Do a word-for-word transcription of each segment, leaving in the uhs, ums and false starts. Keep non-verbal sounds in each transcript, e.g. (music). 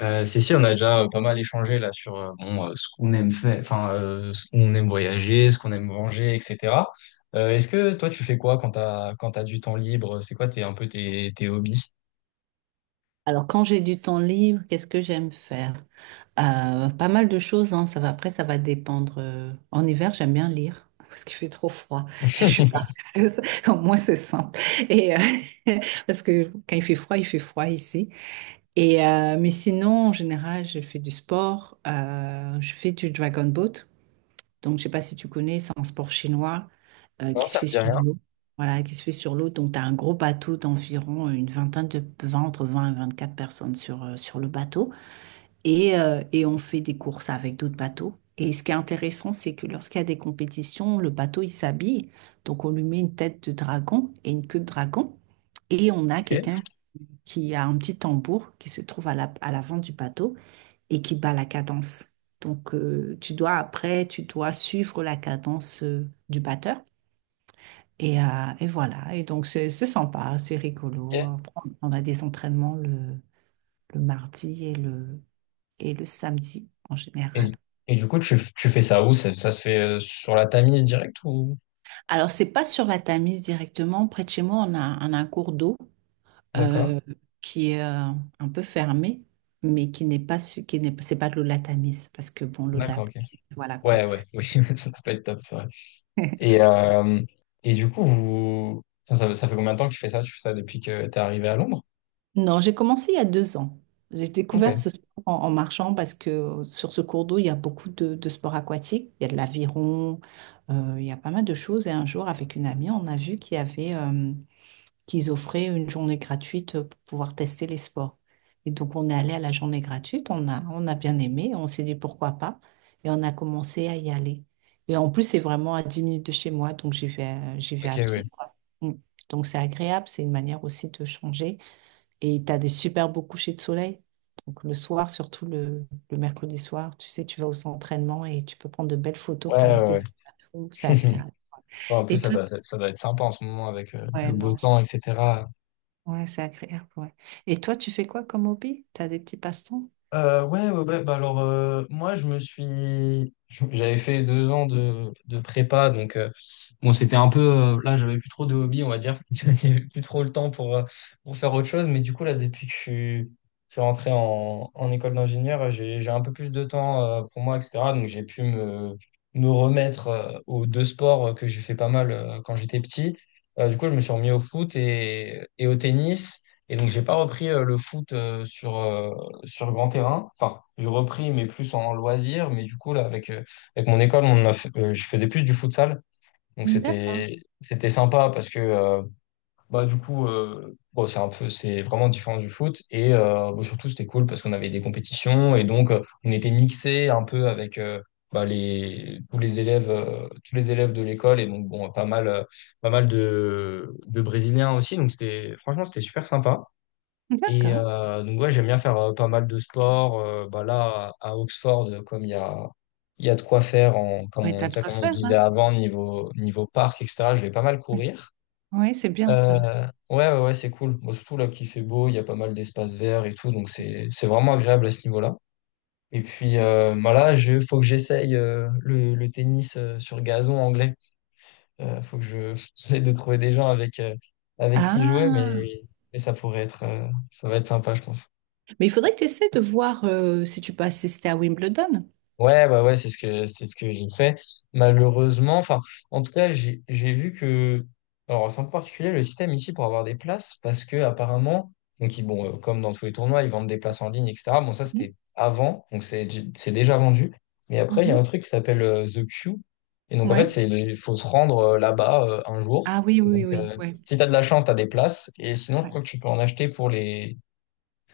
Euh, si, si, on a déjà euh, pas mal échangé là sur euh, bon, euh, ce qu'on aime faire, enfin, euh, ce qu'on aime voyager, ce qu'on aime manger, et cetera. Euh, est-ce que toi, tu fais quoi quand t'as quand t'as du temps libre? C'est quoi tes, un peu tes, tes hobbies? Alors, quand j'ai du temps libre, qu'est-ce que j'aime faire? Euh, pas mal de choses, hein, ça va. Après, ça va dépendre. euh, En hiver, j'aime bien lire (laughs) parce qu'il fait trop froid et je suis pas. (laughs) (laughs) Au moins, c'est simple. Et, euh, (laughs) Parce que quand il fait froid, il fait froid ici. Et, euh, mais sinon, en général, je fais du sport, euh, je fais du dragon boat. Donc, je sais pas si tu connais, c'est un sport chinois euh, Non, qui se ça me fait dit sur rien. l'eau. Voilà, qui se fait sur l'eau. Donc, tu as un gros bateau d'environ une vingtaine de vingt, entre vingt et vingt-quatre personnes sur, euh, sur le bateau. Et, euh, et on fait des courses avec d'autres bateaux. Et ce qui est intéressant, c'est que lorsqu'il y a des compétitions, le bateau, il s'habille. Donc, on lui met une tête de dragon et une queue de dragon. Et on a Ok, quelqu'un qui a un petit tambour qui se trouve à la- à l'avant du bateau et qui bat la cadence. Donc, euh, tu dois après, tu dois suivre la cadence euh, du batteur. Et, euh, et voilà. Et donc, c'est c'est sympa, c'est rigolo. ok. Après, on a des entraînements le, le mardi et le, et le samedi en général. Et, et du coup, tu, tu fais ça où? Ça, ça se fait euh, sur la Tamise direct ou? Alors, c'est pas sur la Tamise directement. Près de chez moi, on a, on a un cours d'eau D'accord. euh, qui est euh, un peu fermé, mais qui n'est pas, su- qui n'est, c'est pas de l'eau de la Tamise, parce que bon, l'eau de la, D'accord, ok. voilà quoi. Ouais, ouais, (laughs) oui, ça peut être top, c'est vrai. (laughs) Et, euh, et du coup, vous... ça, ça ça fait combien de temps que tu fais ça? Tu fais ça depuis que t'es arrivé à Londres? Non, j'ai commencé il y a deux ans. J'ai Ok, découvert ce sport en, en marchant parce que euh, sur ce cours d'eau, il y a beaucoup de, de sports aquatiques. Il y a de l'aviron, euh, il y a pas mal de choses. Et un jour, avec une amie, on a vu qu'il y avait, euh, qu'ils offraient une journée gratuite pour pouvoir tester les sports. Et donc, on est allé à la journée gratuite, on a, on a bien aimé, on s'est dit pourquoi pas. Et on a commencé à y aller. Et en plus, c'est vraiment à dix minutes de chez moi, donc j'y vais, à- j'y vais ok, à oui. pied, quoi. Mm. Donc, c'est agréable, c'est une manière aussi de changer. Et tu as des super beaux couchers de soleil. Donc le soir, surtout le, le mercredi soir, tu sais, tu vas au centre et tu peux prendre de belles photos Ouais, pendant que tu es ouais, sur la roue. C'est ouais. agréable. (laughs) Bon, en plus, Et ça toi, doit, t- ça doit être sympa en ce moment avec euh, ouais, le beau non, c'est temps, et cetera. ouais, C'est agréable. Ouais. Et toi, tu fais quoi comme hobby? Tu as des petits passe-temps? Euh, ouais, ouais, ouais. Bah alors, euh, moi, je me suis. J'avais fait deux ans de, de prépa, donc euh, bon, c'était un peu. Euh, là, j'avais plus trop de hobby, on va dire. (laughs) Il n'y avait plus trop le temps pour, euh, pour faire autre chose. Mais du coup, là, depuis que je suis, je suis rentré en, en école d'ingénieur, euh, j'ai, j'ai un peu plus de temps euh, pour moi, et cetera. Donc, j'ai pu me, me remettre euh, aux deux sports euh, que j'ai fait pas mal euh, quand j'étais petit. Euh, du coup, je me suis remis au foot et, et au tennis. Et donc, j'ai pas repris euh, le foot euh, sur. Euh, sur grand terrain. Enfin, je repris, mais plus en loisir. Mais du coup, là, avec, euh, avec mon école, on a fait- euh, je faisais plus du futsal. Donc, D'accord. c'était, c'était sympa parce que, euh, bah, du coup, euh, bon, c'est un peu, c'est vraiment différent du foot. Et euh, bon, surtout, c'était cool parce qu'on avait des compétitions. Et donc, euh, on était mixés un peu avec euh, bah, les, tous les élèves, euh, tous les élèves de l'école. Et donc, bon, pas mal, euh, pas mal de, de Brésiliens aussi. Donc, c'était, franchement, c'était super sympa. Et D'accord. euh, donc ouais, j'aime bien faire euh, pas mal de sport. Euh, bah là, à à Oxford, euh, comme il y a, il y a de quoi faire, en, comme, Ouais, on, t'as tu de sais, quoi comme on se faire, disait hein? avant, niveau, niveau parc, et cetera, je vais pas mal courir. Oui, c'est bien ça. Euh, ouais, ouais, ouais, c'est cool. Bon, surtout là qu'il fait beau, il y a pas mal d'espaces verts et tout, donc c'est, c'est vraiment agréable à ce niveau-là. Et puis euh, bah là, je, faut que j'essaye euh, le, le tennis euh, sur gazon anglais. Euh, faut que je, (laughs) j'essaie de trouver des gens avec, euh, avec qui jouer, Ah, mais, mais ça pourrait être, euh, ça va être sympa, je pense. mais il faudrait que tu essaies de voir euh, si tu peux assister à Wimbledon. Ouais, bah ouais, c'est ce que c'est ce que j'ai fait. Malheureusement, enfin, en tout cas, j'ai j'ai vu que, alors c'est en particulier le système ici pour avoir des places, parce que apparemment, donc ils- bon, euh, comme dans tous les tournois, ils vendent des places en ligne, et cetera. Bon, ça c'était avant, donc c'est c'est déjà vendu. Mais après, il y a un truc qui s'appelle euh, The Queue, et donc en fait, Oui. c'est il faut se rendre euh, là-bas euh, un jour. Ah oui, Et oui, oui, donc, oui. euh, Ouais. si t'as de la chance, t'as des places, et sinon, je Ouais, crois que tu peux en acheter pour les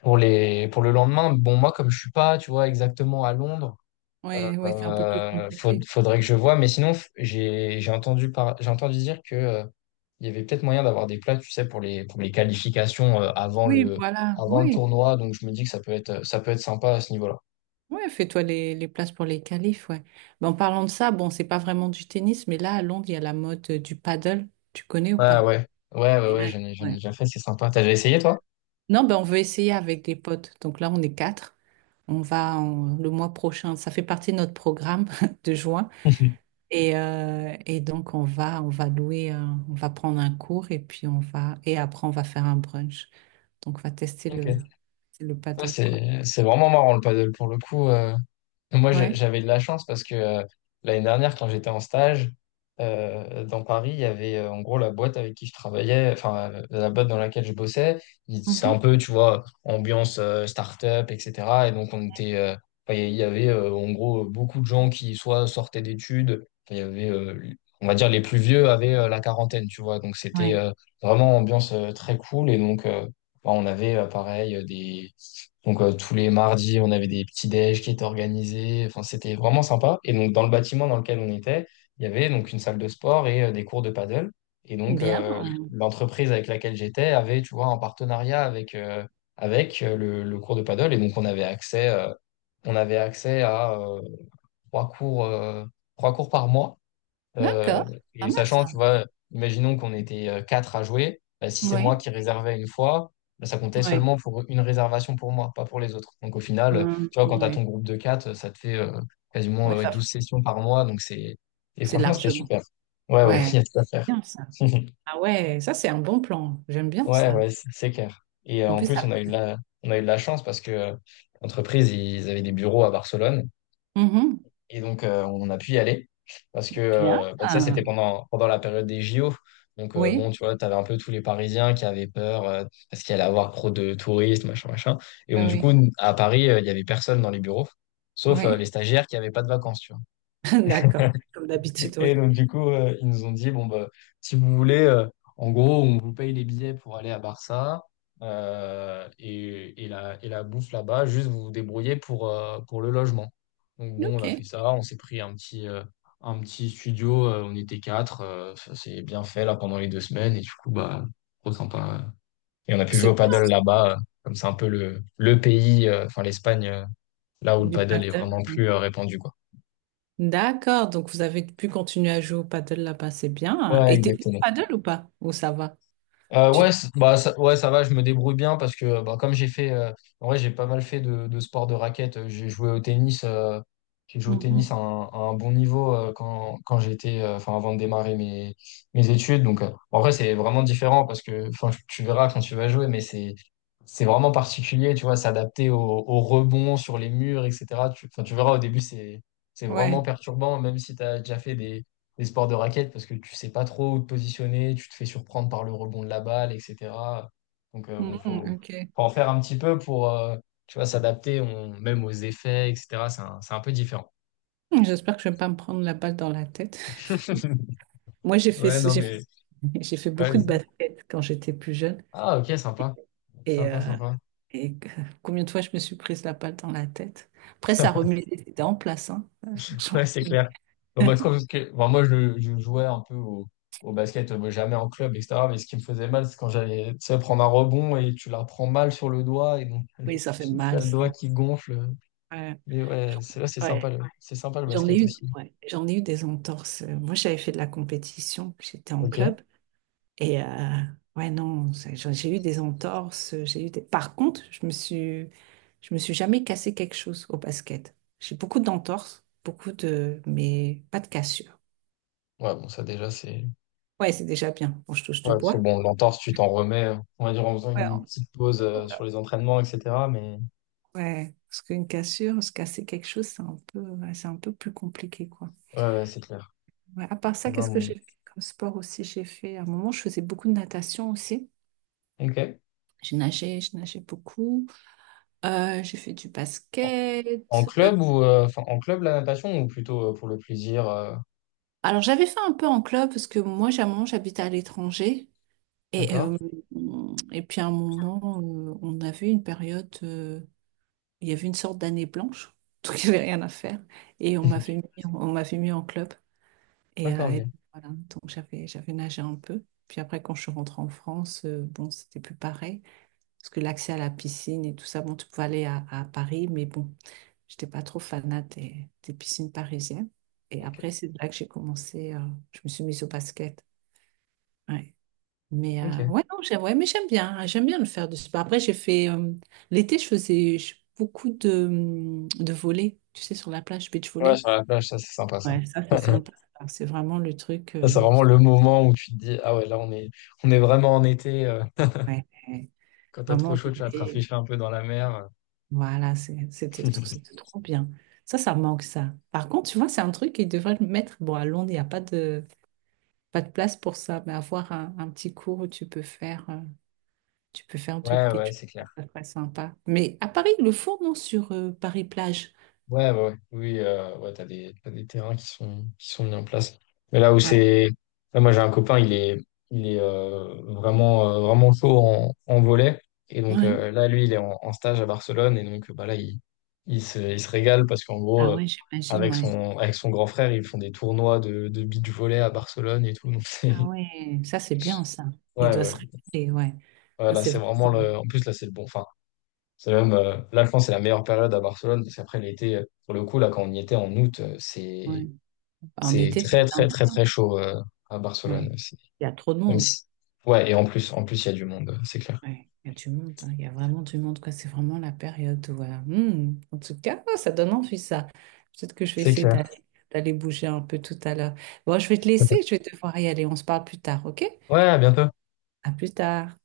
pour les pour le lendemain. Bon, moi, comme je suis pas, tu vois, exactement à Londres. ouais, ouais, c'est un peu plus Euh, faut- compliqué. Faudrait que je vois, mais sinon, f- j'ai j'ai entendu, par- j'ai entendu dire que euh, il y avait peut-être moyen d'avoir des plats, tu sais, pour les, pour les qualifications euh, avant Oui, le, voilà, avant le oui. tournoi, donc je me dis que ça peut être, ça peut être sympa à ce niveau-là. Oui, fais-toi les, les places pour les qualifs, ouais. Mais en parlant de ça, bon, c'est pas vraiment du tennis, mais là, à Londres, il y a la mode euh, du paddle. Tu connais ou Ouais, pas? ouais, ouais, ouais, Et ouais, là, j'en ai, j'en ai ouais. déjà fait, c'est sympa. T'as déjà essayé, toi? Non, ben, on veut essayer avec des potes. Donc là, on est quatre. On va en- le mois prochain. Ça fait partie de notre programme (laughs) de juin. (laughs) Et, euh, et donc, on va, on va louer, un- on va prendre un cours et puis on va, et après, on va faire un brunch. Donc, on va tester Ok. le, le Ouais, paddle, quoi. c'est, c'est vraiment marrant le paddle pour le coup. euh, Moi, j'a- Ouais. j'avais de la chance parce que euh, l'année dernière, quand j'étais en stage euh, dans Paris, il y avait euh, en gros la boîte avec qui je travaillais, enfin euh, la boîte dans laquelle je bossais. Il- C'est Mhm. un peu, tu vois, ambiance euh, start-up, et cetera. Et donc, on était, euh, enfin, il y avait euh, en gros beaucoup de gens qui soit sortaient d'études, enfin, il y avait, euh, on va dire, les plus vieux avaient euh, la quarantaine, tu vois. Donc, c'était Ouais. euh, vraiment ambiance euh, très cool. Et donc, euh, bah, on avait euh, pareil euh, des. Donc euh, tous les mardis, on avait des petits déj qui étaient organisés. Enfin, c'était vraiment sympa. Et donc dans le bâtiment dans lequel on était, il y avait donc une salle de sport et euh, des cours de paddle. Et donc Bien. euh, l'entreprise avec laquelle j'étais avait, tu vois, un partenariat avec euh, avec euh, le, le cours de paddle. Et donc on avait accès, euh, on avait accès à euh, trois cours, euh, trois cours par mois. Euh, D'accord, pas et mal sachant, ça. tu vois, imaginons qu'on était euh, quatre à jouer, bah, si c'est moi Oui, qui réservais une fois, bah, ça comptait oui. seulement pour une réservation pour moi, pas pour les autres. Donc au final, euh, Hum, tu vois, quand tu as ton oui, groupe de quatre, ça te fait euh, quasiment ouais. Euh, ça, douze sessions par mois. Donc c'est... Et c'est franchement, c'était largement. super. Ouais, ouais, (laughs) il y Ouais, a de quoi faire. c'est bien ça. (laughs) Ah ouais, ça c'est un bon plan. J'aime bien Ouais, ça. ouais, c'est c'est clair. Et euh, En en plus plus, on ça. a eu de la, on a eu de la chance parce que euh, l'entreprise, ils avaient des bureaux à Barcelone. Mhm. Et donc, euh, on a pu y aller parce que, Bien. euh, bah, tu sais, c'était pendant, pendant la période des J O. Donc, euh, bon, Oui, tu vois, tu avais un peu tous les Parisiens qui avaient peur euh, parce qu'il allait avoir trop de touristes, machin, machin. Et oui, donc, du coup, oui. à Paris, euh, il y avait personne dans les bureaux, sauf euh, les Oui. stagiaires qui n'avaient pas de vacances, tu vois. (laughs) D'accord. Comme d'habitude, Et oui. donc, du coup, euh, ils nous ont dit, bon, bah, si vous voulez, euh, en gros, on vous paye les billets pour aller à Barça euh, et, et la, et la bouffe là-bas, juste vous vous débrouillez pour, euh, pour le logement. Donc, bon, on Ok, a fait ça, on s'est pris un petit, euh, un petit studio, euh, on était quatre, euh, ça s'est bien fait là pendant les deux semaines, et du coup, bah, trop sympa. euh. Et on a pu jouer au c'est bien paddle là-bas, euh, comme c'est un peu le, le pays, euh, enfin l'Espagne, euh, là où le du paddle est paddle. vraiment Oui. plus euh, répandu, quoi. D'accord, donc vous avez pu continuer à jouer au paddle là-bas, c'est bien. Ouais, Et t'es bien au exactement. paddle ou pas? Ou ça va? Euh, Tu... Ouais, c- bah, ça, ouais, ça va, je me débrouille bien parce que bah, comme j'ai fait, euh, en vrai, j'ai pas mal fait de, de sport de raquette. euh, J'ai joué au tennis, euh, j'ai joué au tennis Mhm. à un, à un bon niveau euh, quand, quand j'étais, euh, enfin, avant de démarrer mes, mes études. Donc, euh, en vrai, c'est vraiment différent parce que, enfin, tu verras quand tu vas jouer, mais c'est, c'est vraiment particulier, tu vois, s'adapter au, au rebond sur les murs, et cetera. Tu, enfin, tu verras au début, c'est, c'est vraiment Ouais. perturbant, même si tu as déjà fait les sports de raquette parce que tu sais pas trop où te positionner, tu te fais surprendre par le rebond de la balle, et cetera. Donc euh, bon, Mhm, faut, ok. faut en faire un petit peu pour euh, tu vois, s'adapter on- même aux effets, et cetera. C'est un, c'est un peu différent. J'espère que je vais pas me prendre la balle dans la tête. (laughs) Moi, j'ai fait, Ouais, non, j'ai fait, mais (laughs) J'ai fait ouais, beaucoup de vas-y. basket quand j'étais plus jeune. Ah, ok, sympa. Et, Sympa, euh, sympa. et que- Combien de fois je me suis prise la balle dans la tête. Après, ça (laughs) remuait les dents en place, hein, euh, franchement. Ouais, c'est Mais clair. Bon, moi, je (laughs) trouve que, bon, moi, je, je jouais un peu au, au basket, euh, jamais en club, et cetera. Mais ce qui me faisait mal, c'est quand j'allais, tu sais, prendre un rebond et tu la prends mal sur le doigt et donc, oui, ça fait (laughs) t'as mal, le ça. doigt qui gonfle. Ouais. Mais ouais, c'est là, c'est sympa Ouais. le, c'est sympa le J'en ai basket eu, aussi. ouais. J'en ai eu des entorses. Moi, j'avais fait de la compétition. J'étais en Ok. club. Et euh, ouais, non, c'est- j'ai j'ai eu des entorses, j'ai eu des... Par contre, je me suis, je me suis jamais cassé quelque chose au basket. J'ai beaucoup d'entorses, beaucoup de... mais pas de cassure. Ouais, bon, ça déjà, c'est. Ouais, c'est déjà bien. Bon, je touche Ouais, du c'est bois. bon, l'entorse, tu t'en remets, euh, on va dire en faisant Ouais, une en- petite pause ouais, euh, sur les entraînements, et cetera. Mais ouais. Parce qu'une cassure, se casser quelque chose, c'est un peu, ouais, c'est un peu plus compliqué, quoi. ouais, ouais, c'est clair. Ouais, à part ça, Non, qu'est-ce que bon. j'ai fait comme sport aussi? J'ai fait, à un moment, je faisais beaucoup de natation aussi. Ok. J'ai nagé, je nageais beaucoup. Euh, j'ai fait du En, en basket. club ou euh, enfin en club la natation ou plutôt euh, pour le plaisir, euh, Alors j'avais fait un peu en club parce que moi, j'ai un moment, j'habite à l'étranger. Et, d'accord? euh, et puis à un moment, euh, on avait une période, euh, il y avait une sorte d'année blanche, (laughs) donc il n'y avait rien à faire. Et on m'avait (laughs) mis, on m'avait mis en club. Et, D'accord, euh, ok. et voilà, donc j'avais, j'avais nagé un peu. Puis après, quand je suis rentrée en France, euh, bon, c'était plus pareil. Parce que l'accès à la piscine et tout ça, bon, tu pouvais aller à, à Paris, mais bon, j'étais pas trop fanat des, des piscines parisiennes. Et Ok. après, c'est là que j'ai commencé, euh, je me suis mise au basket. Ouais. Mais euh, Ok. ouais, non, j'aime, ouais, mais j'aime bien, hein, j'aime bien le faire du sport. Après, j'ai fait euh, l'été, je faisais je- beaucoup de, hum, de volley, tu sais, sur la plage, beach Ouais, volley. sur la plage, ça, c'est sympa ça. Ouais, ça, c'est (laughs) sympa. Alors, c'est vraiment le truc, Ça, euh, c'est vraiment le moment où tu te dis, ah ouais, là, on est, on est vraiment en été. euh, ouais, ouais. Quand t'as trop Vraiment chaud, tu vas te d'été. rafraîchir un peu dans la mer. (laughs) Voilà, c'est- c'était trop, c'était trop bien. Ça, ça manque, ça. Par contre, tu vois, c'est un truc qu'ils devraient le mettre. Bon, à Londres, il n'y a pas de, pas de place pour ça, mais avoir un, un petit cours où tu peux faire. euh, Tu peux faire deux Ouais, ouais, beach c'est parties, clair. ça serait sympa. Mais à Paris, ils le font, non, sur euh, Paris-Plage. Ouais, ouais, ouais. Oui, euh, ouais, t'as des, t'as des terrains qui sont, qui sont mis en place. Mais là où Ah, c'est, là, moi, j'ai un copain, il est, il est euh, vraiment, euh, vraiment chaud en, en volley. Et donc, ouais. euh, là, lui, il est en, en stage à Barcelone. Et donc, euh, bah, là, il, il se, il se régale parce qu'en gros, Ah euh, ouais, j'imagine, avec ouais. son, avec son grand frère, ils font des tournois de, de beach volley à Barcelone et tout. Donc, Ah c'est, ouais, ça c'est bien ça. (laughs) Il ouais, doit se ouais. régaler, ouais. Ouais, Ah, là, c'est c'est vraiment vraiment... le, en plus, là, c'est le bon, enfin, c'est même, euh, là, je pense, que c'est la meilleure période à Barcelone parce qu'après l'été, euh, pour le coup, là, quand on y était en août, euh, c'est, ouais. En c'est été, c'est très très blindé, très hein. très chaud euh, à Barcelone Ouais. aussi. Il y a trop de Même monde. si... Ouais, et en plus, en plus, il y a du monde, c'est clair. Ouais. Il y a du monde, hein. Il y a vraiment du monde, quoi. C'est vraiment la période où... euh, hmm. En tout cas, ah, ça donne envie, ça. Peut-être que je vais C'est essayer clair. d'aller d'aller bouger un peu tout à l'heure. Bon, je vais te laisser, je vais devoir y aller. On se parle plus tard, ok? Ouais, à bientôt. À plus tard.